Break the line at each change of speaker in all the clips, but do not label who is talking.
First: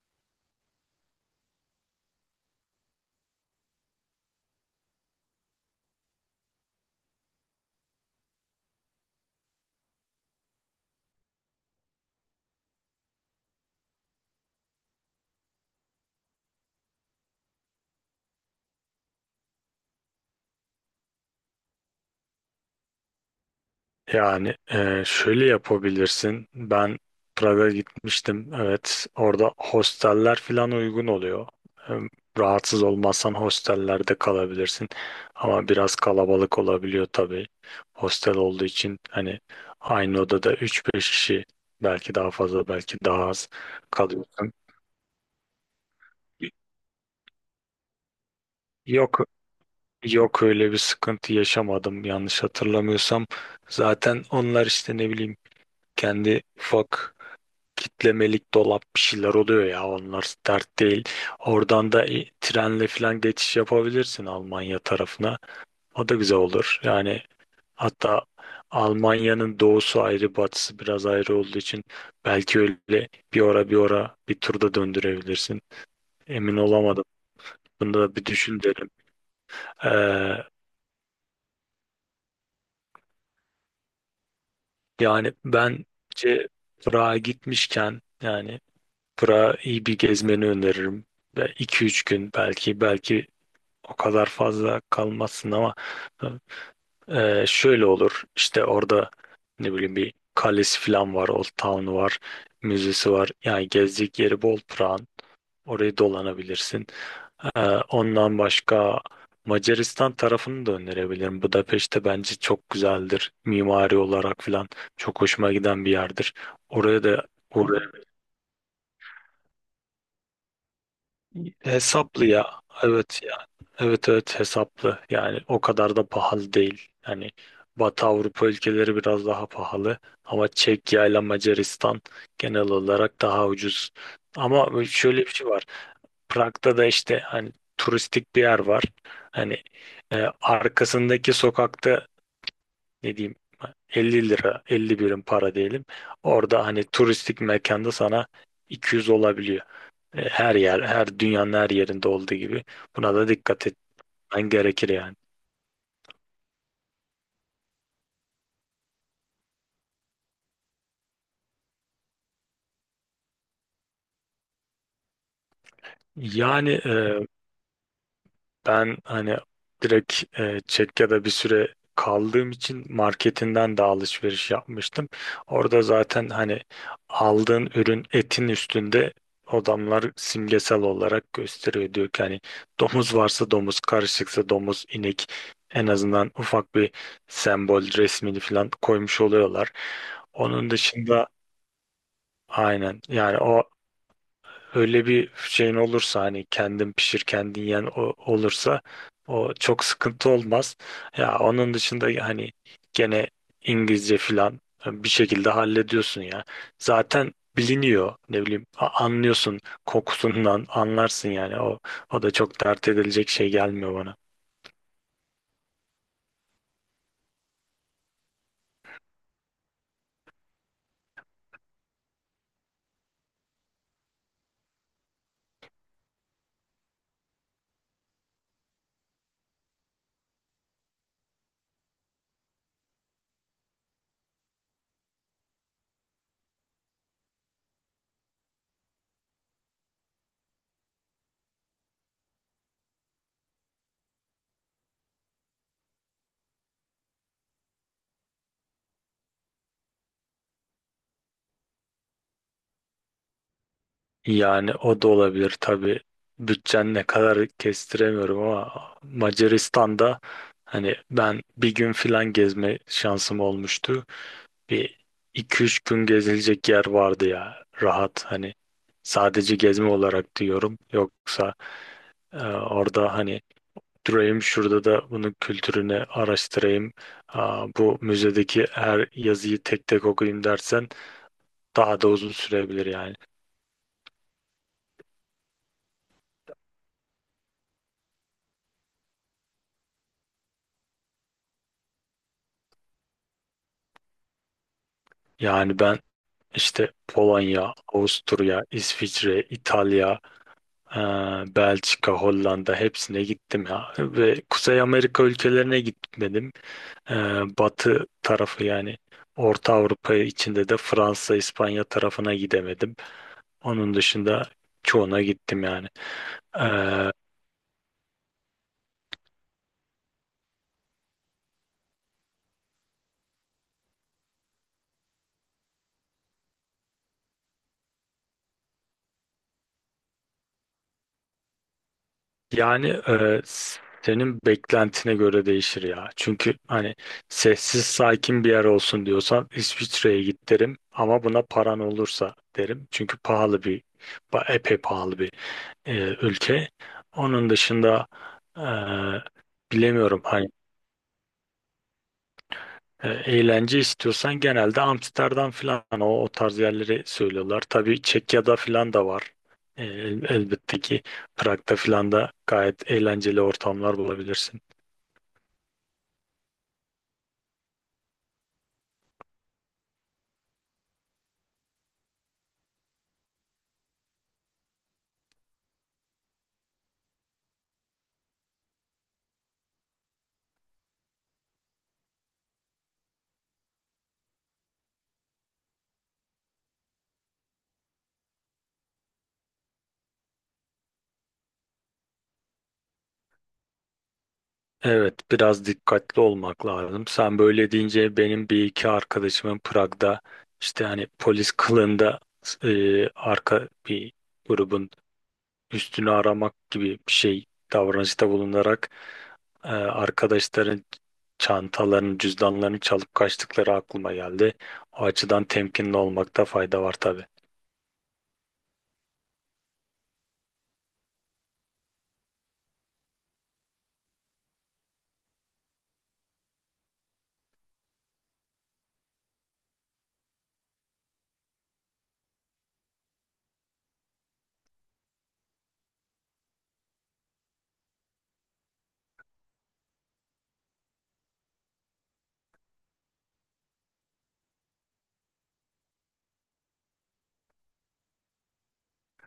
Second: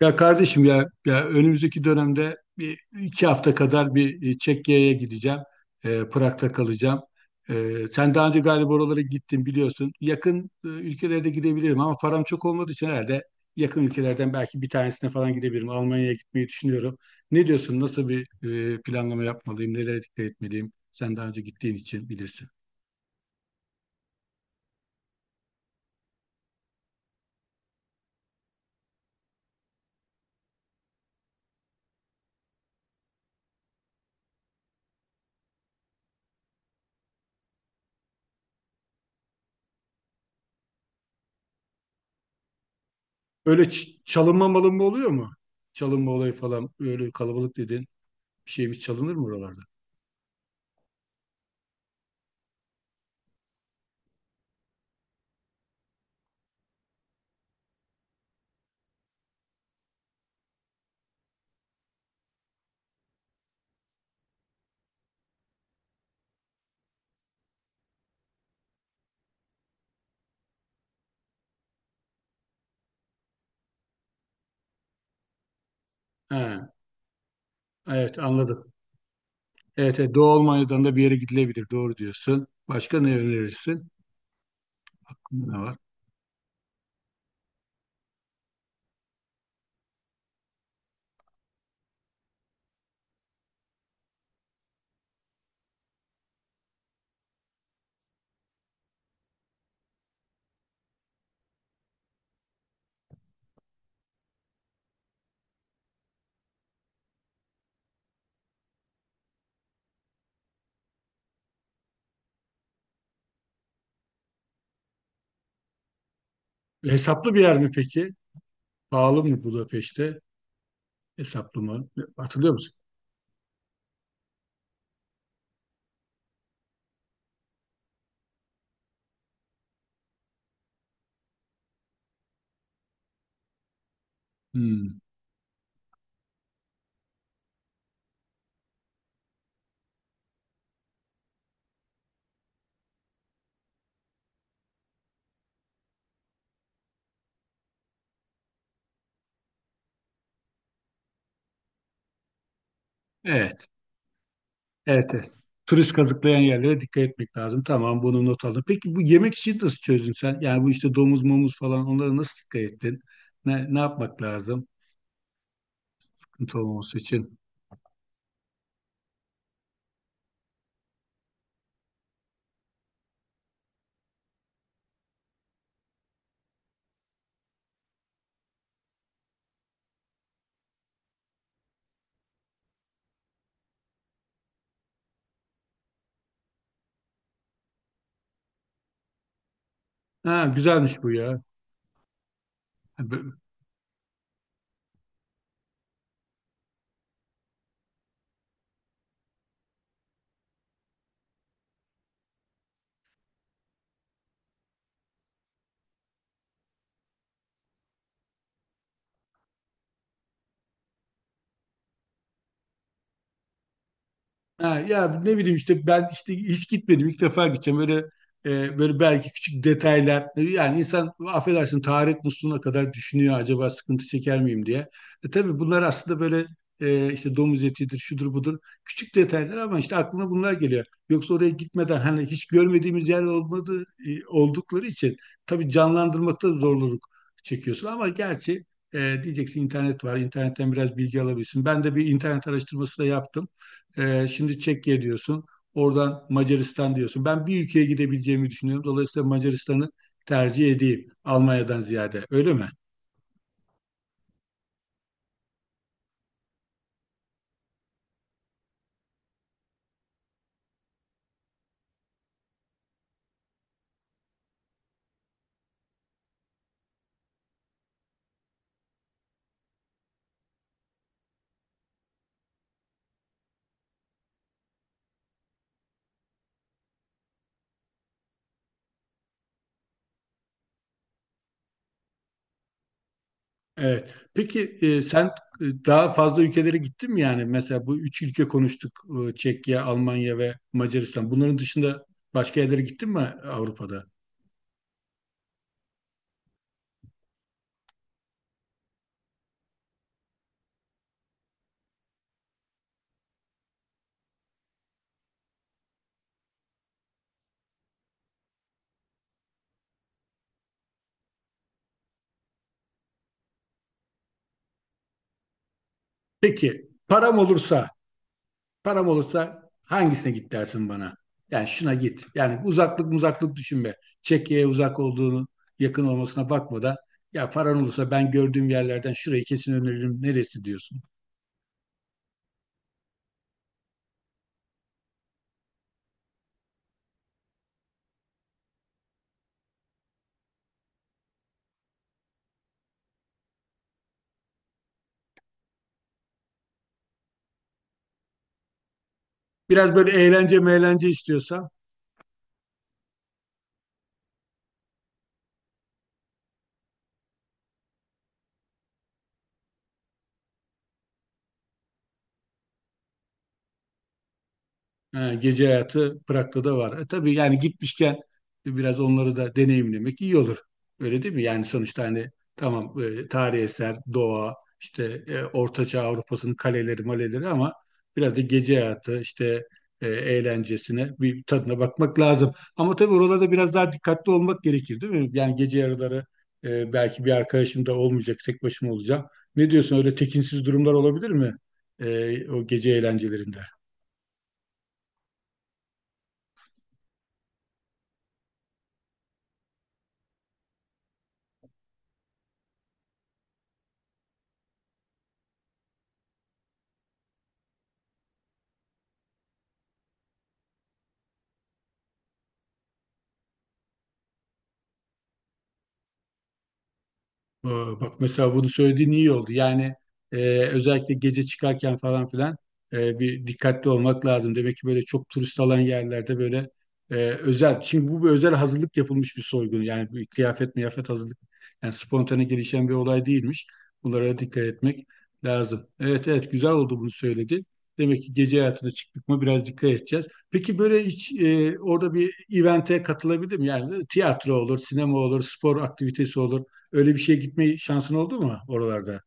Ya kardeşim ya, ya önümüzdeki dönemde bir iki hafta kadar bir Çekya'ya gideceğim. Prag'da kalacağım. Sen daha önce galiba oralara gittin biliyorsun. Yakın ülkelerde gidebilirim ama param çok olmadığı için herhalde yakın ülkelerden belki bir tanesine falan gidebilirim. Almanya'ya gitmeyi düşünüyorum. Ne diyorsun? Nasıl bir planlama yapmalıyım? Nelere dikkat etmeliyim? Sen daha önce gittiğin için bilirsin.
Şöyle yapabilirsin. Ben Prag'a gitmiştim. Evet, orada hosteller falan uygun oluyor. Hem rahatsız olmazsan hostellerde kalabilirsin. Ama biraz kalabalık olabiliyor tabii. Hostel olduğu için hani aynı odada üç beş kişi belki daha fazla belki daha az
Öyle çalınma
kalıyorsun.
malınma oluyor mu? Çalınma olayı falan. Öyle kalabalık dedin. Bir şeyimiz çalınır
Yok
mı oralarda?
yok, öyle bir sıkıntı yaşamadım yanlış hatırlamıyorsam. Zaten onlar işte ne bileyim kendi ufak kitlemelik dolap bir şeyler oluyor ya, onlar dert değil. Oradan da trenle falan geçiş yapabilirsin Almanya tarafına. O da güzel olur. Yani hatta Almanya'nın doğusu ayrı batısı biraz ayrı olduğu için belki öyle bir ora bir turda döndürebilirsin. Emin
He.
olamadım. Bunu da
Evet
bir düşün
anladım.
derim.
Evet, evet, Doğu
Ee,
Almanya'dan da bir yere gidilebilir. Doğru diyorsun. Başka ne önerirsin?
Yani
Ne var?
bence Prag'a gitmişken yani Prag'a iyi bir gezmeni öneririm. Ve iki üç gün belki o kadar fazla kalmazsın ama şöyle olur işte orada ne bileyim bir kalesi falan var, Old Town'u var, müzesi var. Yani gezecek yeri bol Prag'ın, orayı dolanabilirsin. E, Ondan başka Macaristan tarafını da önerebilirim. Budapeşte bence çok güzeldir mimari olarak falan, çok hoşuma giden bir yerdir,
E,
oraya da
hesaplı bir yer mi
uğra.
peki? Pahalı mı Budapeşte? Hesaplı mı?
Hesaplı ya.
Hatırlıyor musun?
Evet ya. Evet, hesaplı. Yani o kadar da pahalı değil. Yani Batı Avrupa ülkeleri biraz daha pahalı ama Çekya ile Macaristan genel olarak daha ucuz. Ama
Hmm.
şöyle bir şey var. Prag'da da işte hani turistik bir yer var. Hani arkasındaki sokakta ne diyeyim 50 lira, 50 birim para diyelim. Orada hani turistik mekanda sana 200 olabiliyor. Her yer, her dünyanın her yerinde olduğu gibi buna da dikkat
Evet.
etmen gerekir
Evet,
yani.
evet. Turist kazıklayan yerlere dikkat etmek lazım. Tamam bunu not aldım. Peki bu yemek için nasıl çözdün sen? Yani bu işte domuz momuz falan onlara nasıl dikkat ettin? Ne, ne yapmak lazım? Sıkıntı
Yani
olmaması
e,
için.
Ben hani direkt Çekya'da bir süre kaldığım için marketinden de alışveriş yapmıştım. Orada zaten hani aldığın ürün, etin üstünde adamlar simgesel olarak gösteriyor. Diyor ki hani domuz varsa domuz, karışıksa domuz, inek, en azından ufak bir sembol resmini falan koymuş oluyorlar.
Ha,
Onun
güzelmiş bu
dışında
ya.
aynen yani. O, öyle bir şeyin olursa hani kendin pişir kendin yen, o olursa o çok sıkıntı olmaz. Ya onun dışında hani gene İngilizce filan bir şekilde hallediyorsun ya. Zaten biliniyor, ne bileyim, anlıyorsun, kokusundan anlarsın yani. O, o da çok dert edilecek şey gelmiyor bana.
Ha, ya ne bileyim işte ben işte hiç gitmedim ilk defa gideceğim böyle böyle belki küçük detaylar yani insan affedersin taharet musluğuna kadar düşünüyor acaba sıkıntı çeker miyim diye. Tabii bunlar aslında böyle işte domuz etidir şudur budur küçük detaylar ama işte aklına bunlar geliyor. Yoksa oraya gitmeden hani hiç görmediğimiz yer olmadığı oldukları için tabii canlandırmakta zorluk çekiyorsun ama gerçi diyeceksin internet var internetten biraz bilgi alabilirsin. Ben de bir internet araştırması da yaptım. Şimdi Çekya diyorsun. Oradan Macaristan diyorsun. Ben bir ülkeye gidebileceğimi düşünüyorum. Dolayısıyla Macaristan'ı tercih edeyim Almanya'dan ziyade. Öyle mi?
Yani o da olabilir tabii. Bütçen ne kadar kestiremiyorum ama Macaristan'da hani ben bir gün filan gezme şansım olmuştu. Bir iki üç gün gezilecek yer vardı ya, rahat hani sadece gezme olarak diyorum. Yoksa orada hani durayım şurada da bunun kültürünü araştırayım, aa, bu müzedeki her yazıyı tek tek okuyayım dersen daha da uzun sürebilir yani.
Evet. Peki sen daha fazla ülkelere gittin mi yani? Mesela bu üç ülke konuştuk. Çekya, Almanya ve Macaristan. Bunların dışında başka yerlere gittin mi Avrupa'da?
Yani ben işte Polonya, Avusturya, İsviçre, İtalya, e, Belçika, Hollanda, hepsine gittim ya, ve Kuzey Amerika ülkelerine gitmedim. Ee, Batı tarafı yani Orta Avrupa içinde de Fransa, İspanya tarafına gidemedim. Onun dışında çoğuna gittim yani.
Peki
Ee,
param olursa. Param olursa hangisine git dersin bana? Yani şuna git. Yani uzaklık düşünme. Çekya'ya uzak olduğunu, yakın olmasına bakma da ya paran olursa ben gördüğüm yerlerden şurayı kesin öneririm. Neresi diyorsun?
yani e, Senin beklentine göre değişir ya. Çünkü hani sessiz sakin bir yer olsun diyorsan İsviçre'ye git derim. Ama buna paran olursa derim. Çünkü pahalı epey pahalı bir e, ülke. Onun dışında e,
Biraz böyle
bilemiyorum. Hani
eğlence meğlence istiyorsa.
Eğlence istiyorsan genelde Amsterdam falan, o, o tarz yerleri söylüyorlar. Tabii Çekya'da falan da var. Elbette ki Prag'da falan da gayet eğlenceli ortamlar bulabilirsin.
Ha, gece hayatı Prag'da da var. E, tabii yani gitmişken biraz onları da deneyimlemek iyi olur. Öyle değil mi? Yani sonuçta hani tamam tarihi eser, doğa, işte Ortaçağ Avrupa'sının kaleleri, maleleri ama biraz da gece hayatı, işte eğlencesine bir tadına bakmak lazım. Ama tabii oralarda biraz daha dikkatli olmak gerekir değil mi? Yani gece yarıları belki bir arkadaşım da olmayacak, tek başıma olacağım. Ne diyorsun öyle tekinsiz durumlar olabilir mi? O gece eğlencelerinde?
Evet, biraz dikkatli olmak lazım. Sen böyle deyince benim bir iki arkadaşımın Prag'da işte hani polis kılığında arka bir grubun üstünü aramak gibi bir şey davranışta bulunarak arkadaşların çantalarını, cüzdanlarını çalıp kaçtıkları aklıma geldi. O açıdan temkinli olmakta fayda var tabii.
Ee, Bak mesela bunu söylediğin iyi oldu. Yani özellikle gece çıkarken falan filan bir dikkatli olmak lazım. Demek ki böyle çok turist alan yerlerde böyle özel. Çünkü bu bir özel hazırlık yapılmış bir soygun. Yani bir kıyafet miyafet hazırlık. Yani spontane gelişen bir olay değilmiş. Bunlara dikkat etmek lazım. Evet evet güzel oldu bunu söyledi. Demek ki gece hayatına çıktık mı biraz dikkat edeceğiz. Peki böyle hiç orada bir event'e katılabilir miyim? Yani tiyatro olur, sinema olur, spor aktivitesi olur. Öyle bir şeye gitme şansın oldu mu oralarda?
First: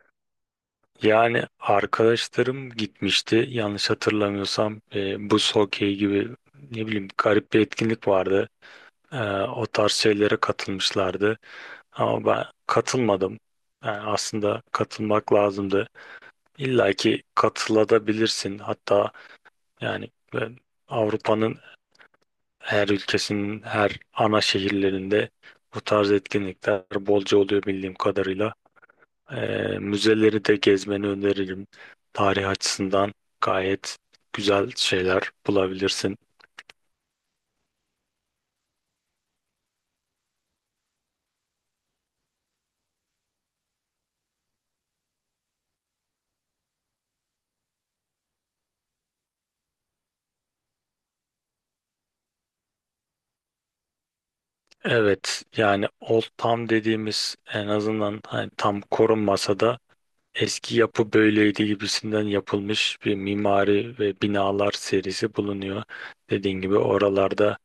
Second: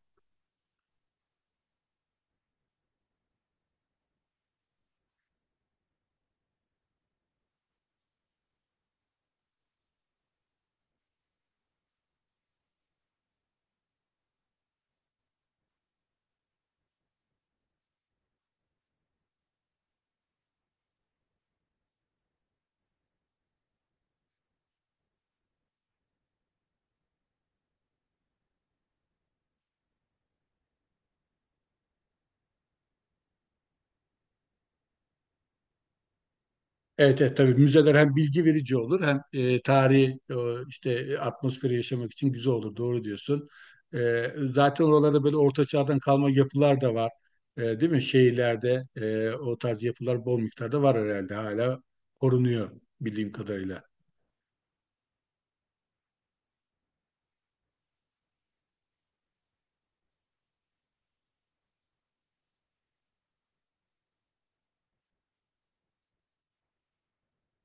Yani arkadaşlarım gitmişti. Yanlış hatırlamıyorsam buz hokeyi gibi ne bileyim garip bir etkinlik vardı. Ee, O tarz şeylere katılmışlardı. Ama ben katılmadım. Yani aslında katılmak lazımdı. İlla ki katılabilirsin. Hatta yani ben Avrupa'nın her ülkesinin her ana şehirlerinde bu tarz etkinlikler bolca oluyor bildiğim kadarıyla. Müzeleri de gezmeni öneririm. Tarih açısından gayet güzel şeyler bulabilirsin.
Evet, evet tabii müzeler hem bilgi verici olur hem tarihi işte atmosferi yaşamak için güzel olur. Doğru diyorsun. E, zaten oralarda böyle orta çağdan kalma yapılar da var. E, değil mi? Şehirlerde o tarz yapılar bol miktarda var herhalde. Hala korunuyor bildiğim kadarıyla.
Evet, yani Old Town dediğimiz, en azından hani tam korunmasa da eski yapı böyleydi gibisinden yapılmış bir mimari ve binalar serisi bulunuyor. Dediğin gibi oralarda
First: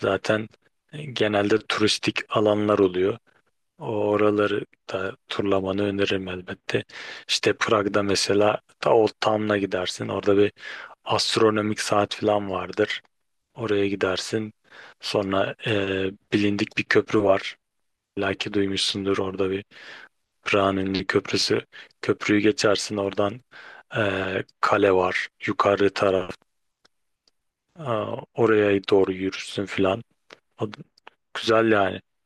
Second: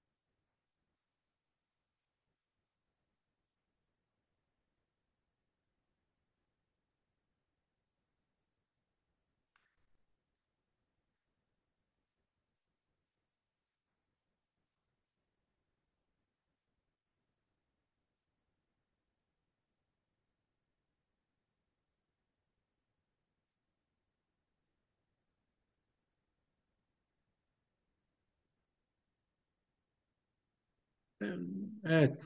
zaten genelde turistik alanlar oluyor. O oraları da turlamanı öneririm elbette. İşte Prag'da mesela ta Old Town'a gidersin. Orada bir astronomik saat falan vardır. Oraya gidersin. Sonra bilindik bir köprü var. Belki duymuşsundur, orada bir Prag'ın ünlü köprüsü. Köprüyü geçersin, oradan kale var. Yukarı taraf. Aa, oraya doğru yürürsün filan. O- Güzel yani.
Evet.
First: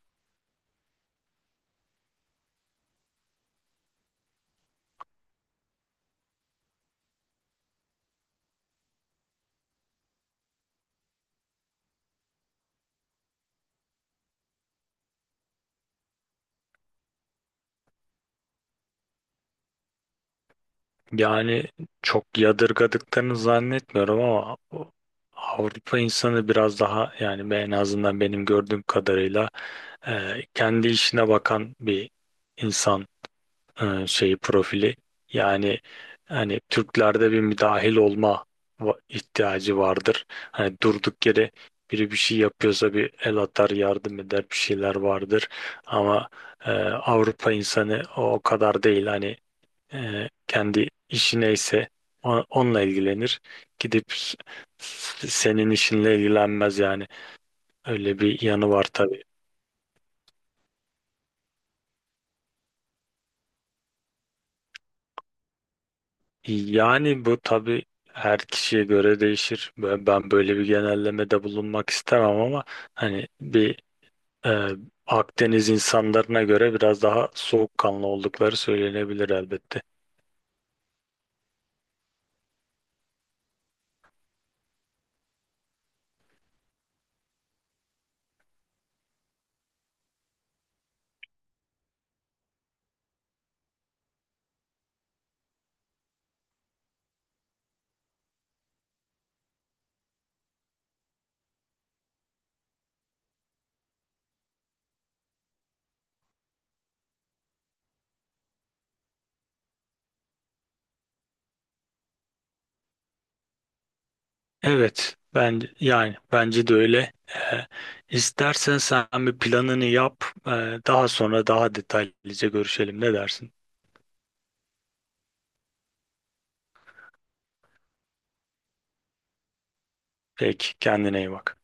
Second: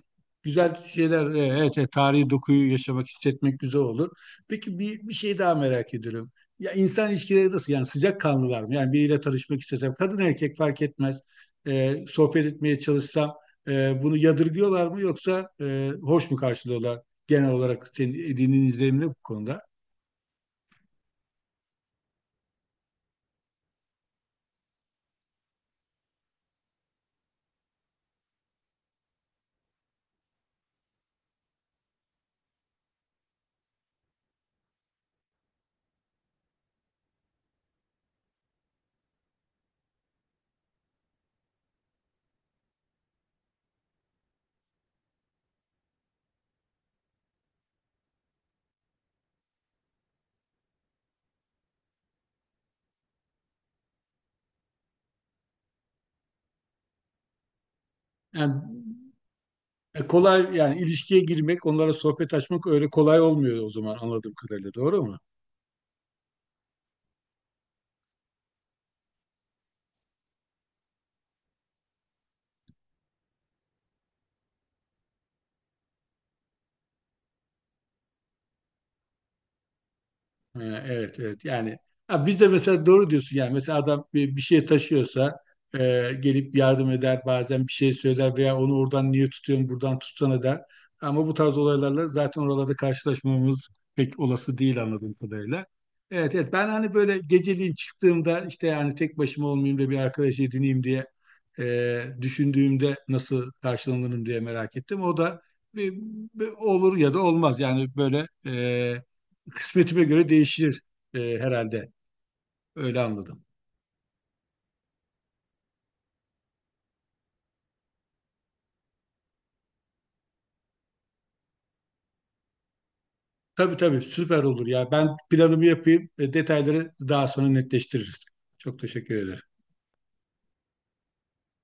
Güzel şeyler. Evet, evet, tarihi dokuyu yaşamak, hissetmek güzel olur. Peki bir şey daha merak ediyorum. Ya insan ilişkileri nasıl? Yani sıcakkanlılar mı? Yani biriyle tanışmak istesem, kadın erkek fark etmez. Sohbet etmeye çalışsam bunu yadırgıyorlar mı yoksa hoş mu karşılıyorlar genel olarak senin edindiğin izlenim ne bu konuda?
Yani çok yadırgadıklarını zannetmiyorum ama Avrupa insanı biraz daha, yani en azından benim gördüğüm kadarıyla kendi işine bakan bir insan, şeyi, profili. Yani hani Türklerde bir müdahil olma ihtiyacı vardır. Hani durduk yere biri bir şey yapıyorsa bir el atar, yardım eder, bir şeyler vardır. Ama Avrupa insanı o kadar değil. Hani kendi işi neyse onunla ilgilenir. Gidip s- Senin işinle ilgilenmez yani. Öyle bir
Yani
yanı var tabii.
kolay yani ilişkiye girmek, onlara sohbet açmak öyle kolay olmuyor o zaman anladığım kadarıyla. Doğru mu?
Yani bu tabii her kişiye göre değişir. Ben böyle bir genellemede bulunmak istemem ama hani bir e, Akdeniz insanlarına göre biraz daha soğukkanlı oldukları söylenebilir elbette.
Ha, evet evet yani ha, biz de mesela doğru diyorsun yani mesela adam bir şey taşıyorsa e, gelip yardım eder bazen bir şey söyler veya onu oradan niye tutuyorsun buradan tutsana der. Ama bu tarz olaylarla zaten oralarda karşılaşmamız pek olası değil anladığım kadarıyla. Evet evet ben hani böyle geceliğin çıktığımda işte yani tek başıma olmayayım da bir arkadaş edineyim diye düşündüğümde nasıl karşılanırım diye merak ettim. O da bir, bir olur ya da olmaz yani böyle kısmetime göre değişir herhalde. Öyle anladım.
Evet, ben yani bence de öyle. İstersen sen bir planını yap. Daha sonra daha detaylıca görüşelim. Ne dersin?
Tabii tabii süper olur ya. Ben planımı yapayım. Detayları daha sonra netleştiririz. Çok teşekkür ederim.
Peki, kendine iyi bak.